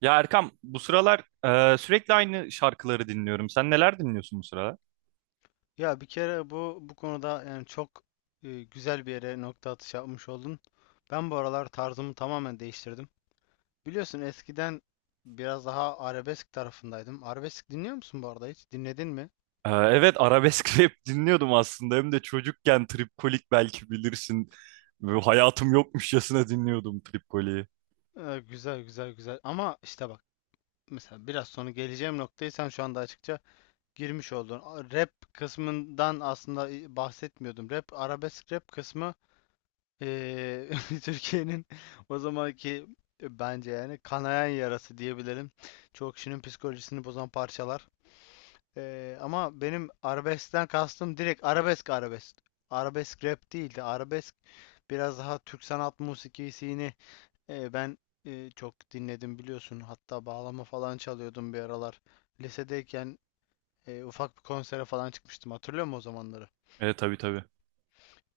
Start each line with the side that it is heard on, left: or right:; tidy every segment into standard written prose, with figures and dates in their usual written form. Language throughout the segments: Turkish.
right: Ya Erkam, bu sıralar sürekli aynı şarkıları dinliyorum. Sen neler dinliyorsun bu sıralar?
left: Ya bir kere bu konuda yani çok güzel bir yere nokta atışı yapmış oldun. Ben bu aralar tarzımı tamamen değiştirdim. Biliyorsun eskiden biraz daha arabesk tarafındaydım. Arabesk dinliyor musun bu arada hiç? Dinledin mi?
right: Evet, arabesk rap dinliyordum aslında. Hem de çocukken Tripkolik belki bilirsin. Böyle hayatım yokmuşçasına dinliyordum Tripkolik'i.
left: Güzel güzel güzel. Ama işte bak, mesela biraz sonra geleceğim noktayı sen şu anda açıkça girmiş oldun. Rap kısmından aslında bahsetmiyordum. Rap, arabesk rap kısmı. Eee, Türkiye'nin o zamanki bence yani kanayan yarası diyebilirim. Çoğu kişinin psikolojisini bozan parçalar. Ama benim arabeskten kastım direkt arabesk arabesk. Arabesk rap değildi. Arabesk biraz daha Türk sanat musikisini ben çok dinledim biliyorsun. Hatta bağlama falan çalıyordum bir aralar. Lisedeyken ufak bir konsere falan çıkmıştım. Hatırlıyor musun o zamanları?
right: Evet, tabii tabii.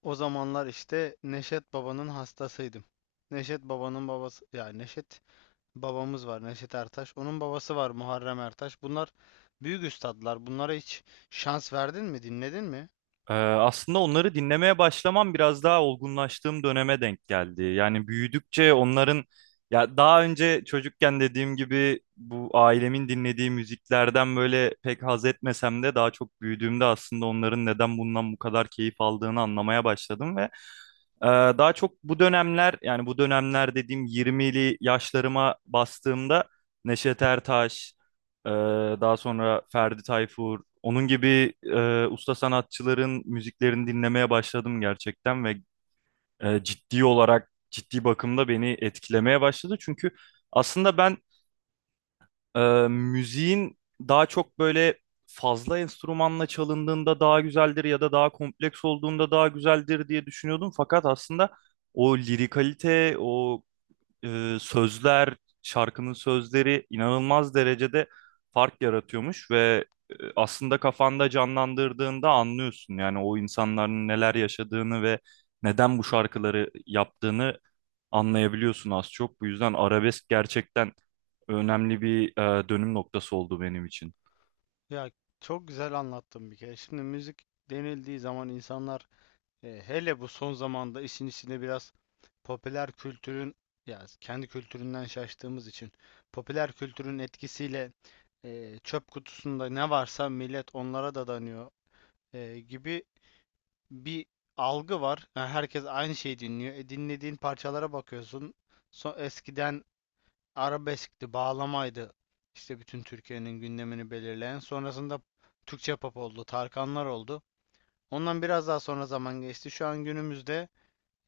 left: O zamanlar işte Neşet Baba'nın hastasıydım. Neşet Baba'nın babası, ya Neşet babamız var, Neşet Ertaş. Onun babası var, Muharrem Ertaş. Bunlar büyük üstadlar. Bunlara hiç şans verdin mi? Dinledin mi?
right: Aslında onları dinlemeye başlamam biraz daha olgunlaştığım döneme denk geldi. Yani büyüdükçe onların, ya daha önce çocukken dediğim gibi bu ailemin dinlediği müziklerden böyle pek haz etmesem de daha çok büyüdüğümde aslında onların neden bundan bu kadar keyif aldığını anlamaya başladım ve ee, daha çok bu dönemler, yani bu dönemler dediğim 20'li yaşlarıma bastığımda Neşet Ertaş, e, daha sonra Ferdi Tayfur, onun gibi usta sanatçıların müziklerini dinlemeye başladım gerçekten ve ciddi olarak ciddi bakımda beni etkilemeye başladı. Çünkü aslında ben, ee, müziğin daha çok böyle fazla enstrümanla çalındığında daha güzeldir ya da daha kompleks olduğunda daha güzeldir diye düşünüyordum. Fakat aslında o lirikalite, o sözler, şarkının sözleri inanılmaz derecede fark yaratıyormuş ve aslında kafanda canlandırdığında anlıyorsun. Yani o insanların neler yaşadığını ve neden bu şarkıları yaptığını anlayabiliyorsun az çok. Bu yüzden arabesk gerçekten önemli bir dönüm noktası oldu benim için.
left: Ya çok güzel anlattım bir kere. Şimdi müzik denildiği zaman insanlar, hele bu son zamanda, işin içinde biraz popüler kültürün, ya kendi kültüründen şaştığımız için popüler kültürün etkisiyle, çöp kutusunda ne varsa millet onlara dadanıyor. Gibi bir algı var. Yani herkes aynı şeyi dinliyor. Dinlediğin parçalara bakıyorsun. Eskiden arabeskti, bağlamaydı. İşte bütün Türkiye'nin gündemini belirleyen. Sonrasında Türkçe pop oldu, Tarkanlar oldu. Ondan biraz daha sonra zaman geçti. Şu an günümüzde,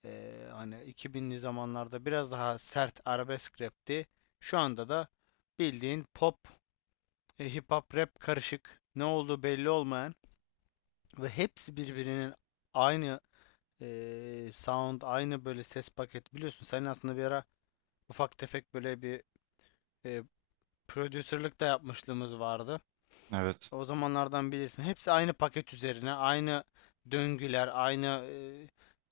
left: e, hani 2000'li zamanlarda biraz daha sert arabesk rapti. Şu anda da bildiğin pop, hip hop, rap karışık. Ne olduğu belli olmayan ve hepsi birbirinin aynı. Sound aynı, böyle ses paket. Biliyorsun senin aslında bir ara ufak tefek böyle bir e, prodüserlik de yapmışlığımız vardı.
right: Evet,
left: O zamanlardan bilirsin. Hepsi aynı paket üzerine, aynı döngüler, aynı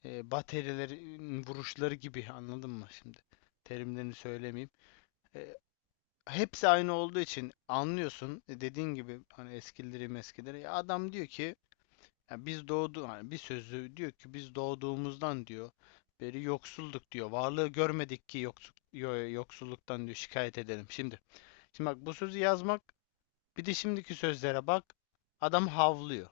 left: baterilerin vuruşları gibi, anladın mı şimdi? Terimlerini söylemeyeyim. E, Hepsi aynı olduğu için anlıyorsun. Dediğin gibi, hani eskileri meskileri. Ya adam diyor ki, ya biz doğdu, hani bir sözü diyor ki, biz doğduğumuzdan diyor beri yoksulduk diyor. Varlığı görmedik ki yoksulluk, yoksulluktan diyor şikayet edelim. Şimdi bak, bu sözü yazmak, bir de şimdiki sözlere bak. Adam havlıyor.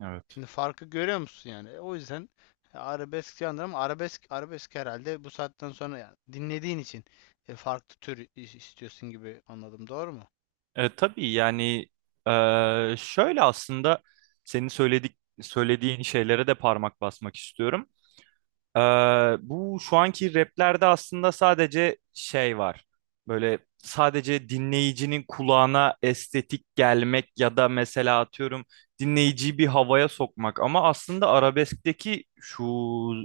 right: evet.
left: Şimdi farkı görüyor musun yani? O yüzden arabesk yandır, ama arabesk arabesk herhalde bu saatten sonra, yani dinlediğin için farklı tür istiyorsun gibi anladım. Doğru mu?
right: Tabii yani, şöyle aslında senin söylediğin şeylere de parmak basmak istiyorum. Ee, Bu şu anki raplerde aslında sadece şey var. Böyle sadece dinleyicinin kulağına estetik gelmek ya da mesela atıyorum dinleyiciyi bir havaya sokmak. Ama aslında arabeskteki şu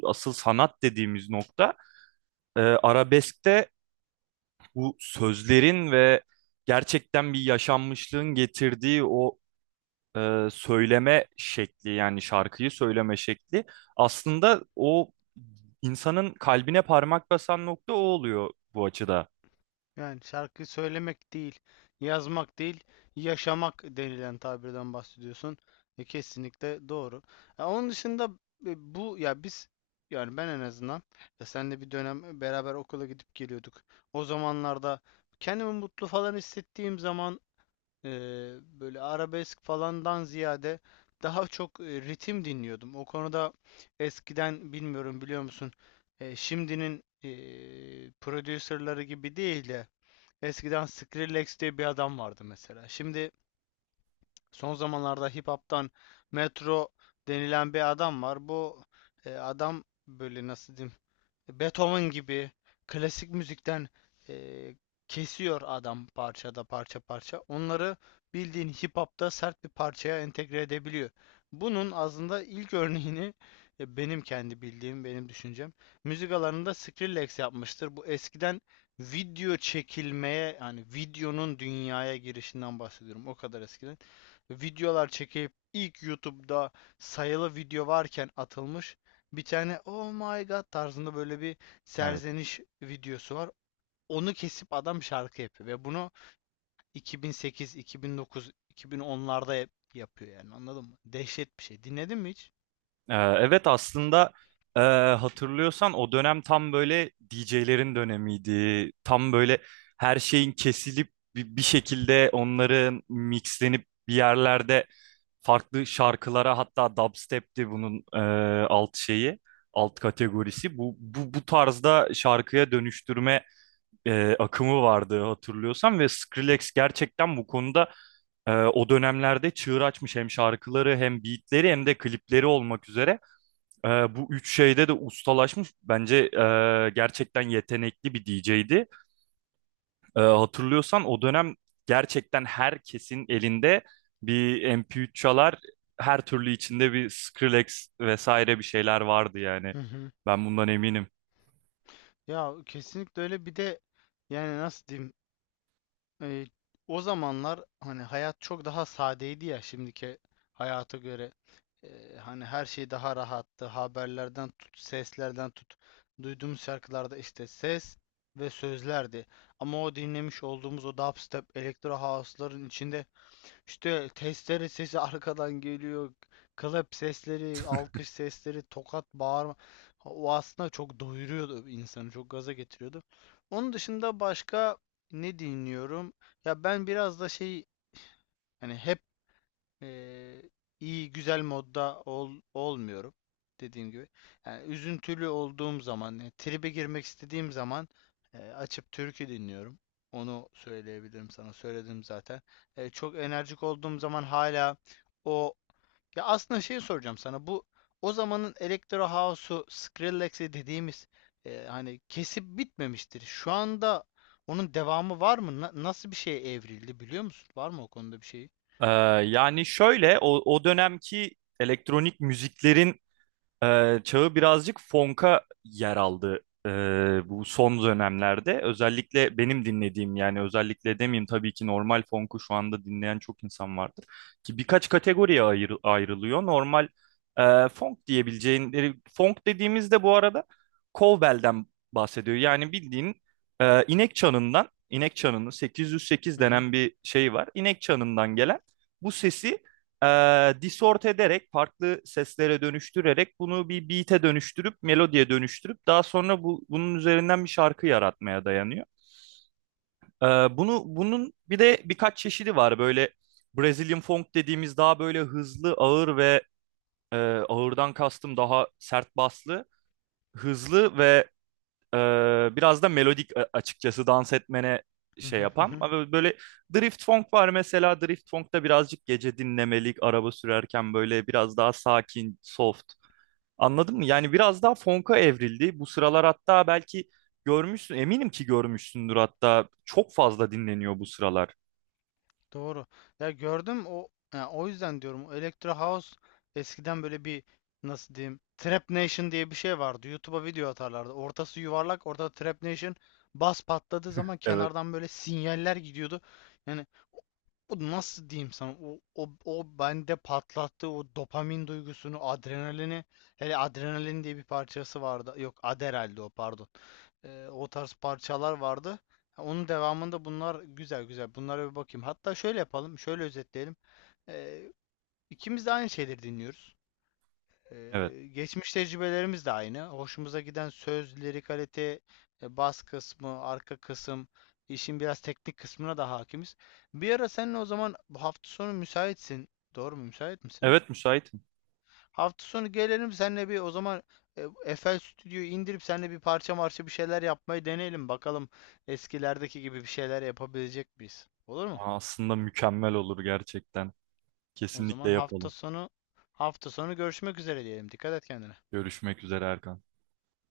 right: asıl sanat dediğimiz nokta, arabeskte bu sözlerin ve gerçekten bir yaşanmışlığın getirdiği o söyleme şekli, yani şarkıyı söyleme şekli aslında o insanın kalbine parmak basan nokta o oluyor bu açıda.
left: Yani şarkı söylemek değil, yazmak değil, yaşamak denilen tabirden bahsediyorsun. Kesinlikle doğru. Onun dışında, bu ya biz, yani ben en azından, ya senle bir dönem beraber okula gidip geliyorduk. O zamanlarda kendimi mutlu falan hissettiğim zaman, e, böyle arabesk falandan ziyade daha çok ritim dinliyordum. O konuda eskiden, bilmiyorum biliyor musun, şimdinin prodüserleri gibi değil de, eskiden Skrillex diye bir adam vardı mesela. Şimdi son zamanlarda hip hop'tan Metro denilen bir adam var. Bu adam, böyle nasıl diyeyim, Beethoven gibi klasik müzikten eee, kesiyor adam parçada, parça parça. Onları bildiğin hip hop'ta sert bir parçaya entegre edebiliyor. Bunun aslında ilk örneğini, benim kendi bildiğim, benim düşüncem, müzik alanında Skrillex yapmıştır. Bu eskiden video çekilmeye, yani videonun dünyaya girişinden bahsediyorum. O kadar eskiden. Videolar çekip ilk YouTube'da sayılı video varken atılmış bir tane oh my god tarzında böyle bir
right: Evet.
left: serzeniş videosu var. Onu kesip adam şarkı yapıyor ve bunu 2008, 2009, 2010'larda yapıyor, yani anladın mı? Dehşet bir şey. Dinledin mi hiç?
right: Evet aslında, e, hatırlıyorsan o dönem tam böyle DJ'lerin dönemiydi. Tam böyle her şeyin kesilip bir şekilde onların mixlenip bir yerlerde farklı şarkılara, hatta dubstep'ti bunun alt şeyi, alt kategorisi. Bu tarzda şarkıya dönüştürme akımı vardı hatırlıyorsan ve Skrillex gerçekten bu konuda, o dönemlerde çığır açmış, hem şarkıları hem beatleri hem de klipleri olmak üzere. Bu üç şeyde de ustalaşmış. Bence gerçekten yetenekli bir DJ'di. Hatırlıyorsan o dönem gerçekten herkesin elinde bir MP3 çalar, her türlü içinde bir Skrillex vesaire bir şeyler vardı yani.
left: Hı hı.
right: Ben bundan eminim.
left: Ya kesinlikle öyle. Bir de yani nasıl diyeyim, E, o zamanlar hani hayat çok daha sadeydi ya, şimdiki hayata göre. Hani her şey daha rahattı. Haberlerden tut, seslerden tut. Duyduğumuz şarkılarda işte ses ve sözlerdi. Ama o dinlemiş olduğumuz o dubstep, elektro house'ların içinde işte testere sesi arkadan geliyor. Klap sesleri, alkış sesleri, tokat, bağırma. O aslında çok doyuruyordu insanı, çok gaza getiriyordu. Onun dışında başka ne dinliyorum? Ya ben biraz da şey, hani hep Eee, iyi güzel modda ol, olmuyorum dediğim gibi. Yani üzüntülü olduğum zaman, yani tribe girmek istediğim zaman, açıp türkü dinliyorum. Onu söyleyebilirim sana. Söyledim zaten. Çok enerjik olduğum zaman hala o, ya aslında şey soracağım sana. Bu o zamanın Electro House'u, Skrillex'i dediğimiz, hani kesip bitmemiştir. Şu anda onun devamı var mı? Nasıl bir şeye evrildi biliyor musun? Var mı o konuda bir şey?
right: Ee, Yani şöyle, o dönemki elektronik müziklerin çağı birazcık fonka yer aldı ee, bu son dönemlerde. Özellikle benim dinlediğim, yani özellikle demeyeyim, tabii ki normal fonku şu anda dinleyen çok insan vardır. Ki birkaç kategoriye ayrılıyor. Normal fonk diyebileceğin, fonk dediğimizde bu arada kovbelden bahsediyor. Yani bildiğin inek çanından, inek çanını 808 denen bir şey var. İnek çanından gelen bu sesi disort ederek, farklı seslere dönüştürerek bunu bir beat'e dönüştürüp, melodiye dönüştürüp daha sonra bu, bunun üzerinden bir şarkı yaratmaya dayanıyor. E, Bunu, bunun bir de birkaç çeşidi var. Böyle Brazilian funk dediğimiz, daha böyle hızlı, ağır ve e, ağırdan kastım daha sert baslı, hızlı ve biraz da melodik, açıkçası dans etmene
left: Hı
right: şey
left: hı hı
right: yapan.
left: hı.
right: Ama böyle drift funk var mesela. Drift funk'ta birazcık gece dinlemelik, araba sürerken böyle biraz daha sakin, soft. Anladın mı? Yani biraz daha funk'a evrildi. Bu sıralar hatta belki görmüşsün, eminim ki görmüşsündür hatta. Çok fazla dinleniyor bu sıralar.
left: Doğru. Ya gördüm o. Ya o yüzden diyorum, o Electro House eskiden böyle bir, nasıl diyeyim, Trap Nation diye bir şey vardı. YouTube'a video atarlardı. Ortası yuvarlak, orada Trap Nation bas patladığı zaman
right: Evet,
left: kenardan böyle sinyaller gidiyordu. Yani o, nasıl diyeyim sana, o bende patlattı o dopamin duygusunu, adrenalini. Hele adrenalin diye bir parçası vardı. Yok, Adderall'di o, pardon. O tarz parçalar vardı. Onun devamında bunlar güzel güzel. Bunlara bir bakayım. Hatta şöyle yapalım, şöyle özetleyelim. Ee, ikimiz de aynı şeyleri dinliyoruz.
right: evet.
left: Geçmiş tecrübelerimiz de aynı. Hoşumuza giden söz, lirikalite, bas kısmı, arka kısım, işin biraz teknik kısmına da hakimiz. Bir ara seninle, o zaman bu hafta sonu müsaitsin. Doğru mu? Müsait misin?
right: Evet, müsaitim.
left: Hafta sonu gelelim seninle bir o zaman, FL Studio'yu indirip seninle bir parça marşı bir şeyler yapmayı deneyelim. Bakalım eskilerdeki gibi bir şeyler yapabilecek miyiz? Olur mu?
right: Aa, aslında mükemmel olur gerçekten.
left: O
right: Kesinlikle
left: zaman hafta
right: yapalım.
left: sonu, görüşmek üzere diyelim. Dikkat et kendine.
right: Görüşmek üzere, Erkan.